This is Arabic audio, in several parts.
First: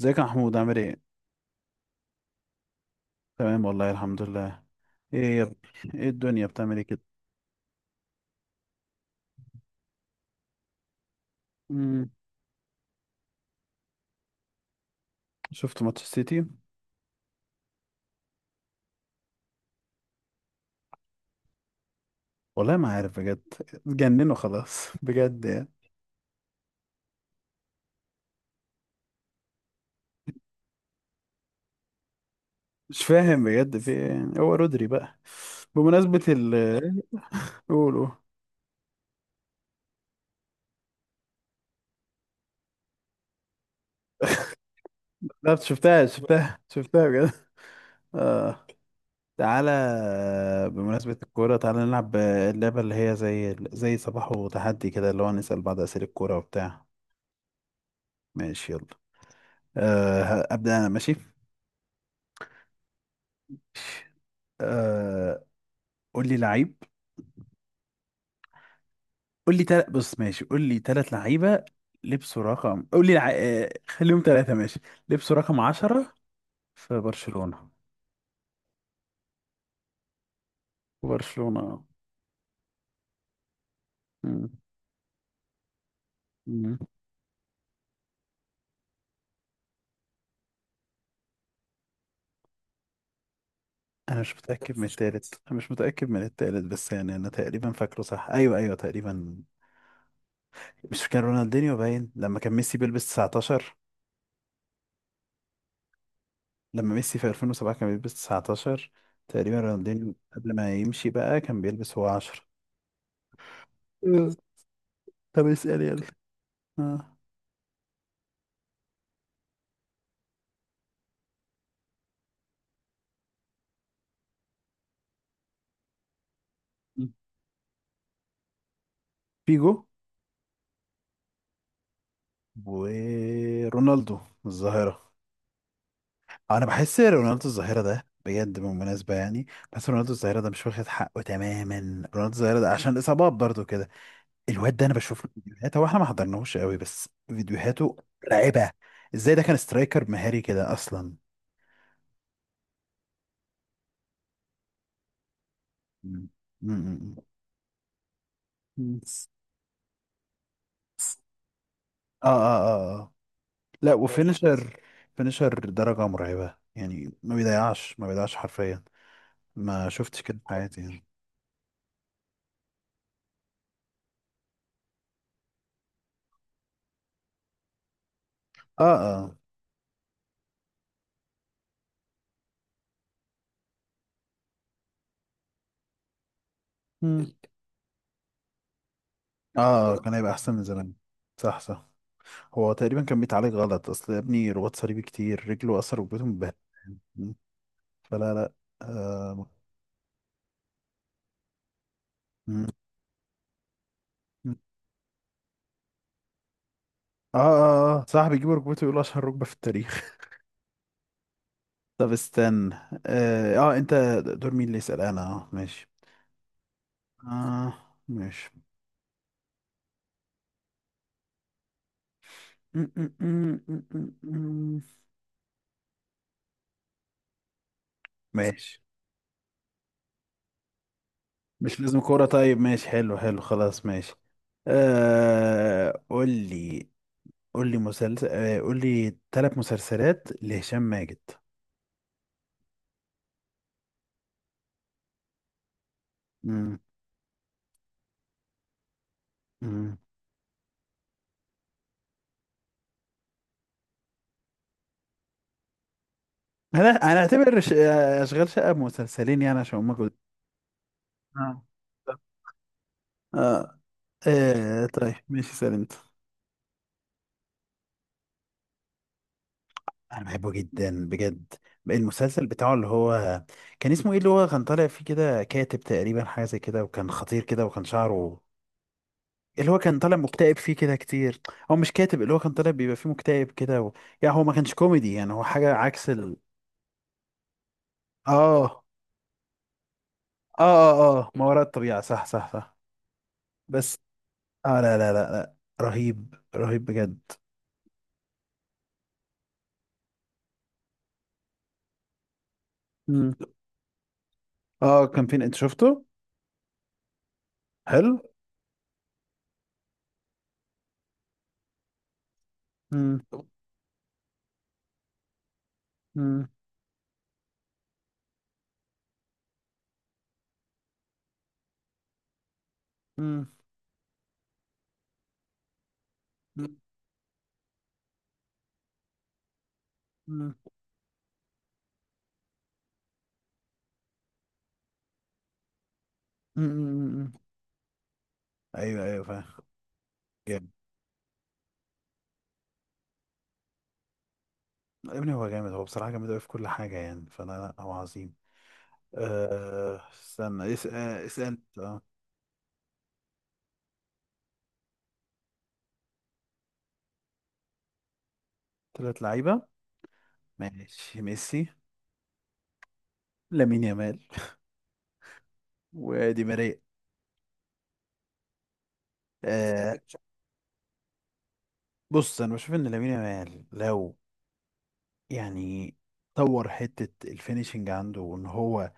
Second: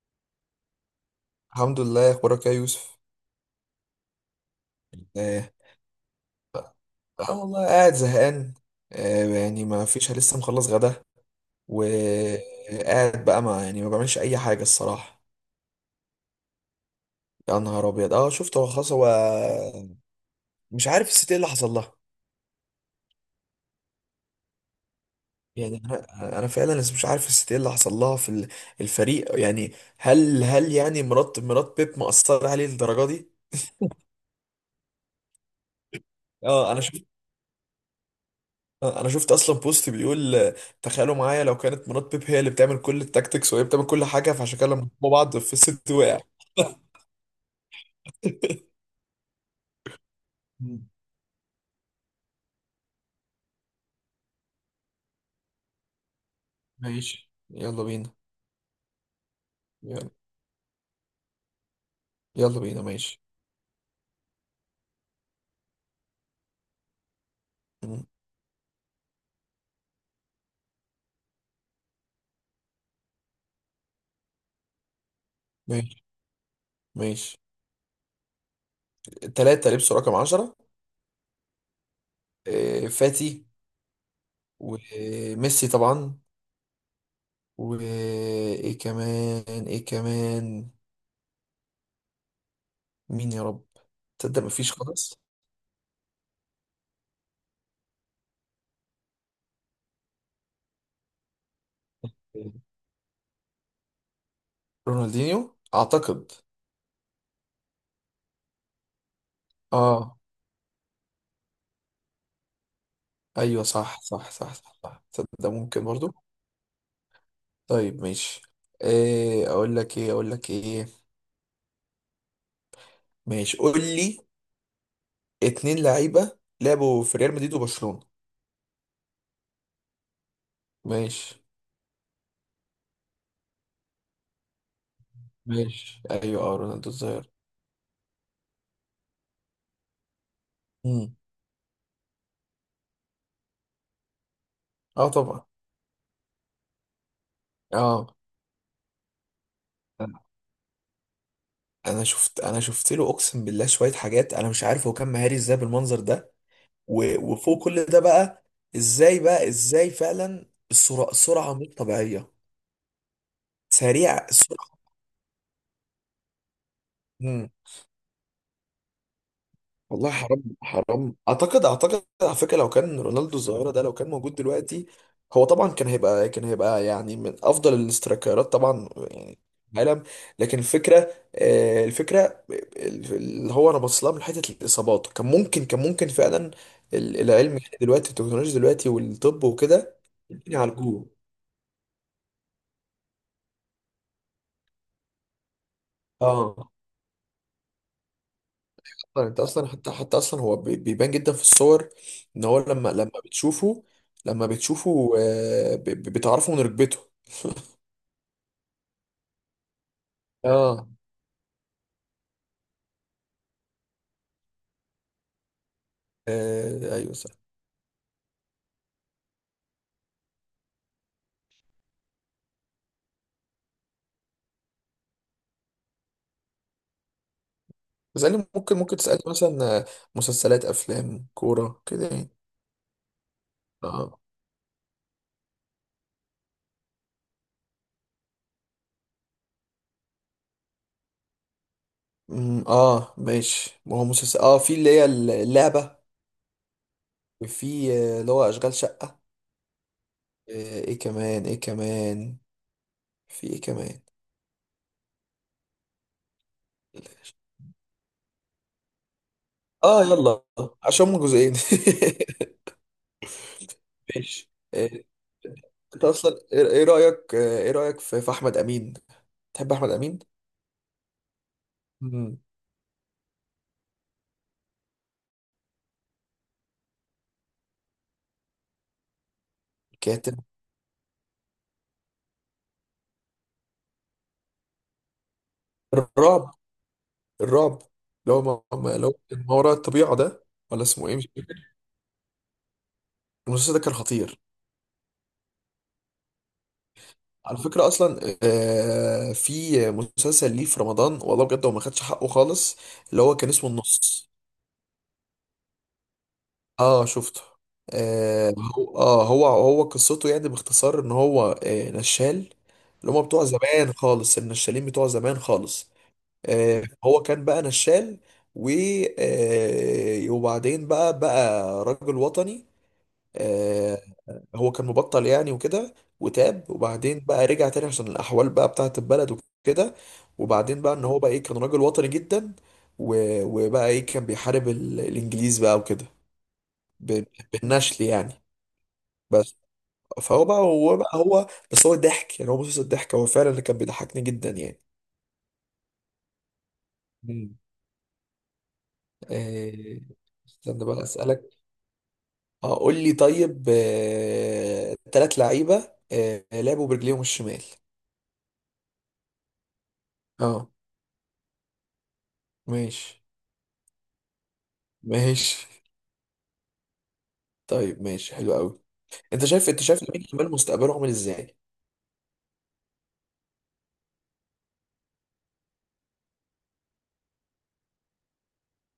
ازيك يا محمود؟ عامل ايه؟ الحمد لله، اخبارك إيه يا يوسف؟ تمام والله الحمد لله. ايه يا آه, ب... ايه الدنيا بتعمل ايه كده؟ اه والله قاعد زهقان. آه يعني ما فيش لسه مخلص غدا، مم. وقاعد بقى ما يعني ما بعملش اي حاجه الصراحه. شفت ماتش السيتي؟ يا نهار ابيض، اه شفت. هو خلاص هو مش عارف الست ايه اللي حصل لها. والله ما عارف بجد. اتجننوا خلاص بجد يعني. يعني انا فعلا لسه مش عارف الست ايه اللي حصل لها في الفريق يعني. هل يعني مرات بيب مأثره عليه مش للدرجه دي؟ فاهم بجد في ايه يعني، هو رودري بقى بمناسبة اه انا ال شفت. قولوا. انا شفت اصلا بوست بيقول تخيلوا معايا لو كانت مرات بيب هي اللي بتعمل كل التاكتكس، وهي بتعمل كل حاجه، فعشان كده لما هما بعض في لا الست شفتها وقع. شفتها شفتها بجد. اه، تعالى. مم. بمناسبة الكورة تعالى نلعب اللعبة اللي هي زي صباح وتحدي كده، اللي هو نسأل بعض أسئلة الكورة وبتاع. ماشي يلا بينا. ماشي يلا. يلا. أه أبدأ أنا، ماشي. يلا بينا ماشي. أه، قول لي لعيب. مم. قول لي بص، ماشي، قول لي ثلاث لعيبه لبسوا رقم، قول لي لع... آه، خليهم ثلاثه، ماشي. لبسوا رقم ماشي. 10 في ماشي، برشلونه. تلاتة لبسوا رقم عشرة. برشلونه، آه. فاتي، مم. وميسي طبعا، مم. وايه كمان ايه كمان؟ مين يا رب؟ انا مش تصدق مفيش متاكد من خالص. الثالث، انا مش متاكد من الثالث، بس يعني انا تقريبا فاكره، صح، ايوه ايوه تقريبا. مش كان رونالدينيو باين لما كان ميسي بيلبس 19؟ رونالدينيو اعتقد. لما ميسي في 2007 كان بيلبس 19. تقريبا رونالدينيو اه قبل ما يمشي بقى كان بيلبس هو 10. ايوه صح. طب تصدق اسال ممكن يلا. برضو. آه. طيب ماشي. ايه اقول لك، ايه اقول لك ايه؟ ماشي، قول لي. اتنين لعيبه لعبوا في ريال مدريد وبرشلونه. فيجو ماشي. ورونالدو الظاهرة. ماشي ايوه، آه، اه انا رونالدو بحس الظاهر. رونالدو الظاهرة ده بجد بالمناسبة يعني. بس رونالدو الظاهرة ده مش واخد امم. حقه تماما. رونالدو الظاهرة ده عشان الاصابات برضو كده. الواد ده انا اه بشوف له طبعا. فيديوهات، هو احنا ما حضرناهوش قوي بس فيديوهاته اه مرعبة. ازاي ده كان سترايكر مهاري كده اصلا. انا شفت له اقسم بالله شويه حاجات، انا مش عارف هو كان مهاري ازاي بالمنظر مم. ده. مم. وفوق كل ده بقى، مم. ازاي بقى، ازاي فعلا السرعه، سرعه مش اه طبيعيه. اه اه اه. لا، سريع، سرعه. وفينيشر. فينيشر درجة مرعبة يعني، ما بيضيعش ما بيضيعش حرفيا. ما والله شفتش كده حرام. في حياتي يعني. حرام. اعتقد على فكره، لو كان رونالدو الظاهره ده لو كان موجود دلوقتي، هو طبعا كان هيبقى يعني من افضل الاسترايكرات طبعا اه يعني في العالم. لكن الفكره، الفكره اللي هو انا بص لها من حته الاصابات، كان ممكن، كان ممكن فعلا اه العلم يعني دلوقتي، التكنولوجيا دلوقتي والطب اه، وكده كان هيبقى احسن من زمان. يعالجوه. صح، صح. هو تقريبا كان بيتعالج غلط، اصل يا ابني رباط صليبي كتير، رجله اثر ركبته مبهدله. اه فلا لا. طبعاً انت آه, اصلا حتى اصلا هو بيبان جدا في الصور ان هو م- لما بتشوفه، لما م- بتشوفه بتعرفه من ركبته. اه اه اه صح، بيجيبوا ركبته يقولوا اشهر ركبه في التاريخ. اه طب استنى. اه, آه انت. دور مين اللي يسال، انا؟ اه ماشي. ايوه صح. اه ماشي. م- م- م- م- م- م. تسألني ممكن ماشي. ممكن تسألني مثلا مسلسلات، افلام، مش كورة لازم كده كوره، يعني. طيب ماشي، حلو حلو خلاص ماشي. اه آه قول لي. قول لي مسلسل، آه، قول لي ثلاث مسلسلات لهشام ماجد. اه ماشي. ما هو مسلسل اه، في اللي هي اللعبة، امم. وفي اللي هو اشغال شقة. امم. ايه كمان، ايه كمان؟ في ايه كمان؟ انا انا اعتبر اشغال شقه مسلسلين يعني، عشان امك اه يلا، عشان هما جزئين اه اه. ماشي آه، طيب ماشي، سأل انت. انت اصلا ايه، إيه رايك ايه رايك في في احمد امين؟ تحب احمد امين؟ انا بحبه جدا بجد. مم. المسلسل بتاعه اللي هو كان اسمه ايه، اللي هو كان طالع فيه كده كاتب تقريبا، حاجه زي كده، وكان خطير كده، وكان شعره، اللي هو كان طالع كاتب. مكتئب فيه كده كتير. هو مش كاتب، اللي هو كان طالع بيبقى فيه مكتئب كده و... يعني هو ما كانش كوميدي، يعني هو حاجه عكس ال... الرعب. الرعب. اللي هو اه اللي هو ما وراء الطبيعه ده، اه، ولا اسمه ايه اه مش اه ما وراء فاكر. الطبيعة، صح صح صح. المسلسل ده كان بس خطير. اه لا لا لا لا، رهيب رهيب بجد. على فكره اصلا في مسلسل ليه في رمضان والله بجد هو ما خدش حقه خالص، اللي مم. هو كان اسمه النص. اه كان فين انت شفته؟ اه شفته. حلو. آه هو هو قصته يعني باختصار ان هو آه نشال، اللي مم. هم بتوع زمان خالص، النشالين بتوع زمان خالص. مم. هو كان بقى نشال، و وبعدين بقى راجل وطني. مم. آه، هو كان مبطل يعني وكده، وتاب، وبعدين بقى رجع تاني عشان الأحوال بقى بتاعة البلد وكده. مم. وبعدين بقى إن هو بقى إيه، كان راجل وطني جدا، وبقى إيه، كان بيحارب الإنجليز بقى وكده. مم. ب- مم. بالنشل يعني، ايوه ايوه فاهم. بس. فهو بقى جامد. هو بس هو ضحك، يعني هو مسلسل ضحك، هو فعلا اللي كان بيضحكني جدا يعني. يا ابني هو جامد، هو بصراحة جامد قوي في كل حاجة يعني، فانا مم. لا، هو عظيم. آه آه، استنى بقى اسأل أسألك. انت. اه. اه قول لي، طيب تلات لعيبة لعبوا برجليهم الشمال. ثلاث لعيبة. اه. ماشي، ميسي، ماشي. لامين يامال، ماشي ودي ماريا. طيب ماشي حلو قوي. انت شايف انت آه شايف لامين يامال مستقبله عامل ازاي؟ بص، انا بشوف ان لامين يامال لو يعني طور حتة الفينيشنج عنده، وان هو،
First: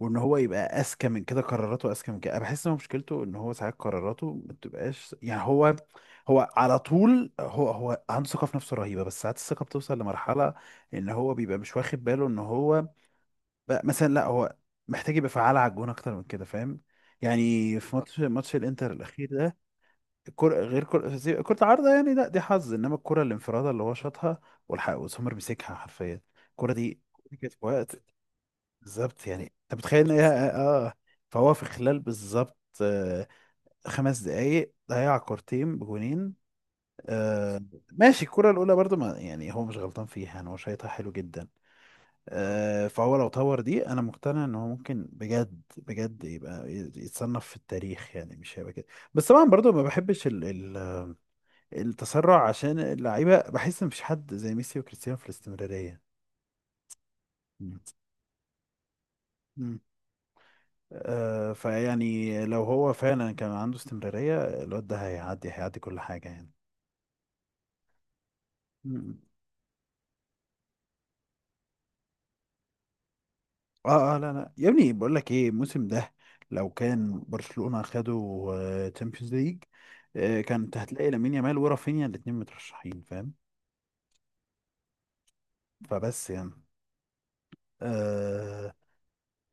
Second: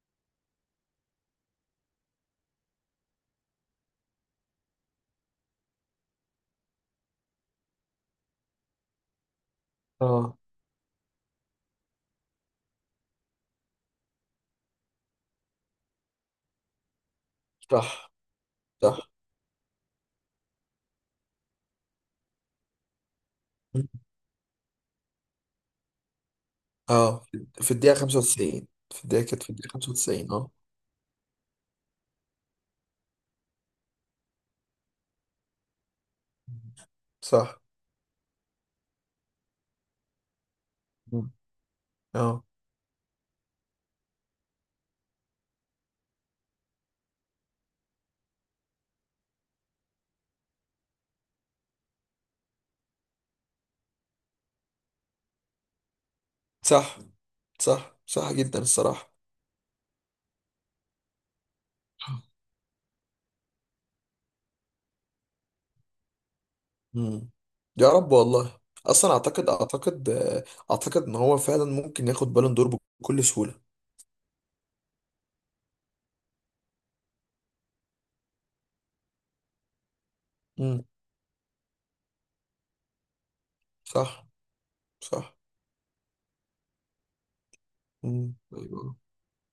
يبقى اذكى من كده، قراراته اذكى من كده. انا بحس ان هو مشكلته ان هو ساعات قراراته ما بتبقاش يعني، هو على طول، هو عنده ثقة في نفسه رهيبة، بس ساعات الثقة بتوصل اه لمرحلة ان هو بيبقى مش واخد باله ان هو بقى مثلا، لا هو محتاج يبقى فعال على الجون اكتر من كده فاهم يعني. في صح. ماتش الانتر صح الاخير ده، كرة غير كرة كرة عارضة يعني، لا دي حظ، انما الكرة الانفرادة اللي هو شاطها والحق وسومر مسكها حرفيا. الكرة دي اه كانت في في الدقيقة وقت 95. في الدقيقة، بالظبط يعني، كانت في الدقيقة انت متخيل ان هي 95 اه. اه. آه. فهو في خلال بالظبط آه 5 دقايق ضيع كورتين بجونين. آه صح ماشي. الكرة الأولى برضو ما يعني هو مش غلطان فيها يعني، هو شايطها حلو مم. جدا. اه آه، فهو لو طور دي أنا مقتنع إن هو ممكن بجد بجد يبقى يتصنف في التاريخ يعني، مش هيبقى كده. بس طبعا برضو ما بحبش التسرع عشان اللعيبه، بحس ان مفيش حد زي ميسي وكريستيانو في الاستمراريه. صح، مم. صح صح جدا الصراحة. مم. آه، فيعني لو هو فعلا كان عنده استمراريه، الواد ده هيعدي هيعدي كل حاجه يعني. مم. يا رب والله. اصلا مم. اعتقد اعتقد ان هو فعلا ممكن ياخد بالون دور بكل سهولة. اه اه، لا لا يا ابني، بقول لك ايه، الموسم ده لو كان برشلونه خدوا تشامبيونز ليج، كانت مم. هتلاقي لامين يامال ورافينيا الاتنين مترشحين فاهم. صح. صح. فبس يعني. مم. آه، ايوه.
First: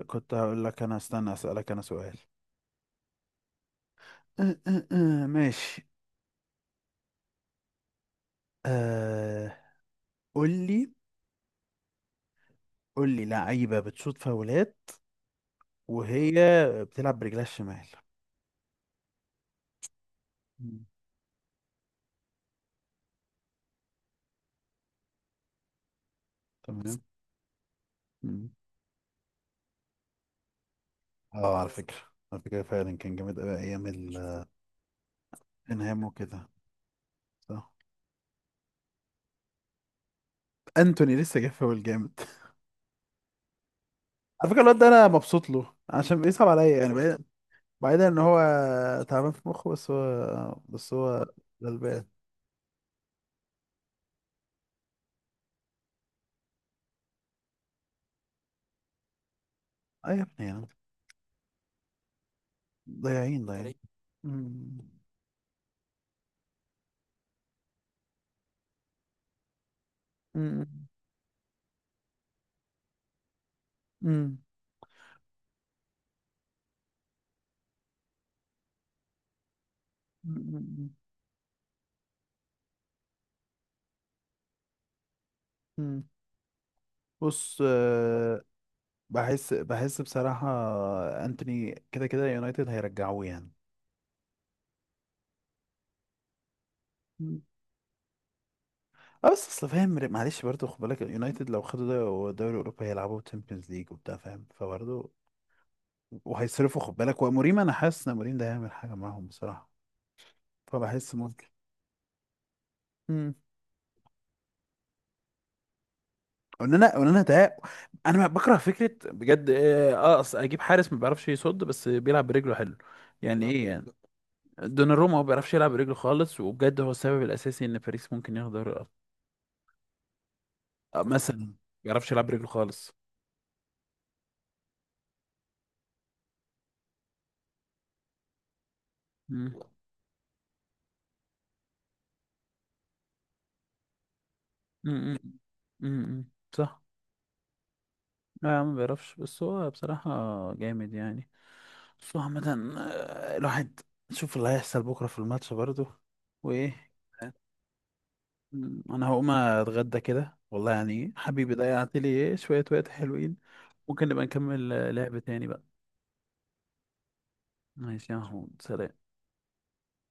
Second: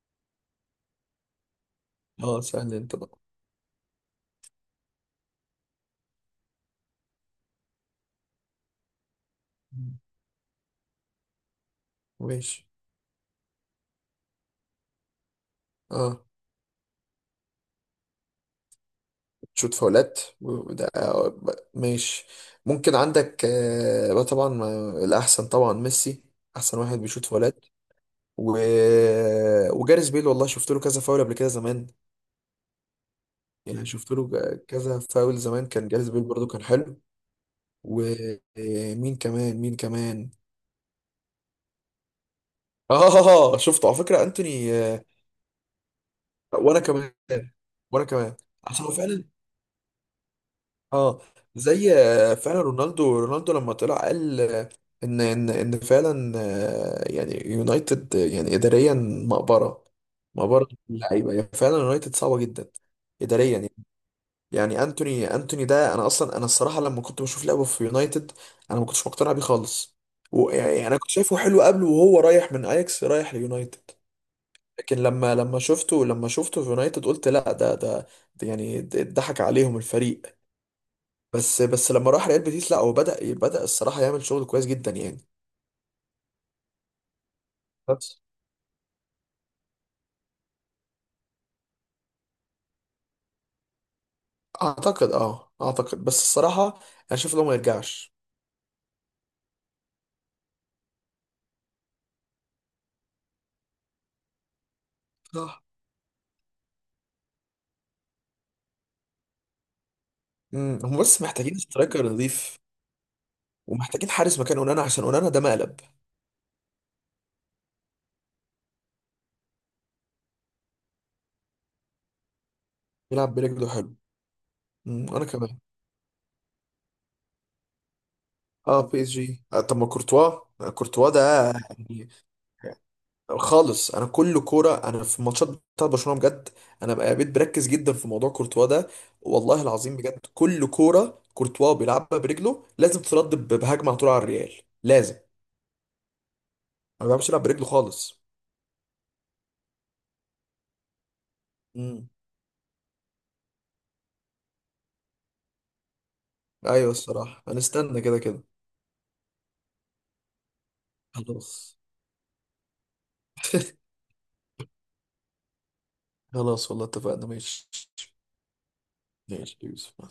كنت هقول لك انا، استنى اسالك انا سؤال. اه سهل انت بقى. آه آه آه ماشي. آه مم. قول لي. ماشي. قول لي لعيبه بتشوط فاولات اه وهي بتلعب برجلها الشمال. شوت فاولات، مم. وده ماشي. ممكن عندك آه بقى، طبعا الاحسن طبعا ميسي، احسن واحد تمام. بيشوت فاولات. مم. و... وجاريث بيل، والله شفت له كذا فاول قبل كده اه على زمان. فكره، على فكره فعلا كان جامد قوي ايام يعني شفت له كذا فاول زمان، كان توتنهام جاريث بيل برضو وكده. كان حلو. صح. ومين كمان، مين كمان؟ انتوني لسه جاب فاول جامد اه شفته، على فكرة على فكره انتوني الواد ده انا مبسوط له عشان بيصعب عليا وانا يعني، كمان. بعيدا وانا بعيدا ان كمان، هو عشان هو فعلا، تعبان في مخه، بس هو بس اه هو زي غلبان. فعلا رونالدو. رونالدو لما طلع قال ان ان فعلا يعني يونايتد يعني اداريا مقبره. اي يا ابني يعني. مقبره اللعيبه يعني، فعلا يونايتد صعبه جدا ضايعين اداريا يعني. ضايعين. مم. يعني انتوني ده، انا اصلا، انا الصراحه لما كنت بشوف لعبه في يونايتد، انا ما كنتش مقتنع بيه خالص. مم. ويعني انا كنت شايفه حلو قبله، وهو رايح من اياكس رايح ليونايتد. مم. لكن لما شفته، لما شفته في يونايتد قلت لا، ده يعني ضحك عليهم الفريق. مم. بس لما راح ريال بيتيس، لا هو بدأ الصراحة يعمل شغل كويس جدا يعني. مم. بص بس آه، بحس بحس بصراحة انتوني كده كده يونايتد هيرجعوه يعني. اعتقد، اه اعتقد بس الصراحة، انا شايف مم. لو ما يرجعش. اه بس اصل فاهم، معلش برضه خد بالك، اليونايتد لو خدوا دوري اوروبا هيلعبوا تشامبيونز ليج وبتاع فاهم، فبرضه صح. وهيصرفوا خد بالك، وموريم، انا حاسس ان موريم ده هيعمل حاجة معاهم بصراحة، امم. هم فبحس بس ممكن. محتاجين سترايكر نظيف، امم. ومحتاجين حارس مكان اونانا، عشان اونانا ده مقلب. وان انا ده، انا بكره فكرة بجد اه، آه، اصل اجيب حارس ما بيعرفش يصد بس بيلعب برجله حلو، يلعب يعني بالظبط ايه برجله يعني. حلو. دوناروما ما انا بيعرفش كمان. يلعب برجله خالص، وبجد هو السبب الاساسي ان باريس ممكن ياخد اه دوري. بي اس جي. آه طب ما كورتوا، آه آه، كورتوا مثلا ده ما يعني. بيعرفش يلعب برجله خالص. خالص. انا كل كوره، انا في الماتشات بتاعت برشلونه بجد، انا بقى بقيت بركز جدا في موضوع كورتوا ده. مم. والله العظيم بجد، كل كوره كورتوا بيلعبها برجله لازم ترد بهجمه على طول على الريال. لازم. مم. مم. صح. ما بيعرفش يلعب برجله خالص. لا يا عم ما بيعرفش، بس هو بصراحة جامد يعني. امم. بس هو عامة آه، الواحد شوف اللي هيحصل بكرة في الماتش برضه وإيه. ايوه الصراحه هنستنى كده كده. مم، أنا هقوم أتغدى كده والله يعني، حبيبي خلاص ضيعت لي إيه شوية وقت حلوين. ممكن نبقى نكمل آه، لعب تاني بقى. خلاص والله اتفقنا، ماشي. ماشي يا محمود، سلام. ماشي يا يوسف، مع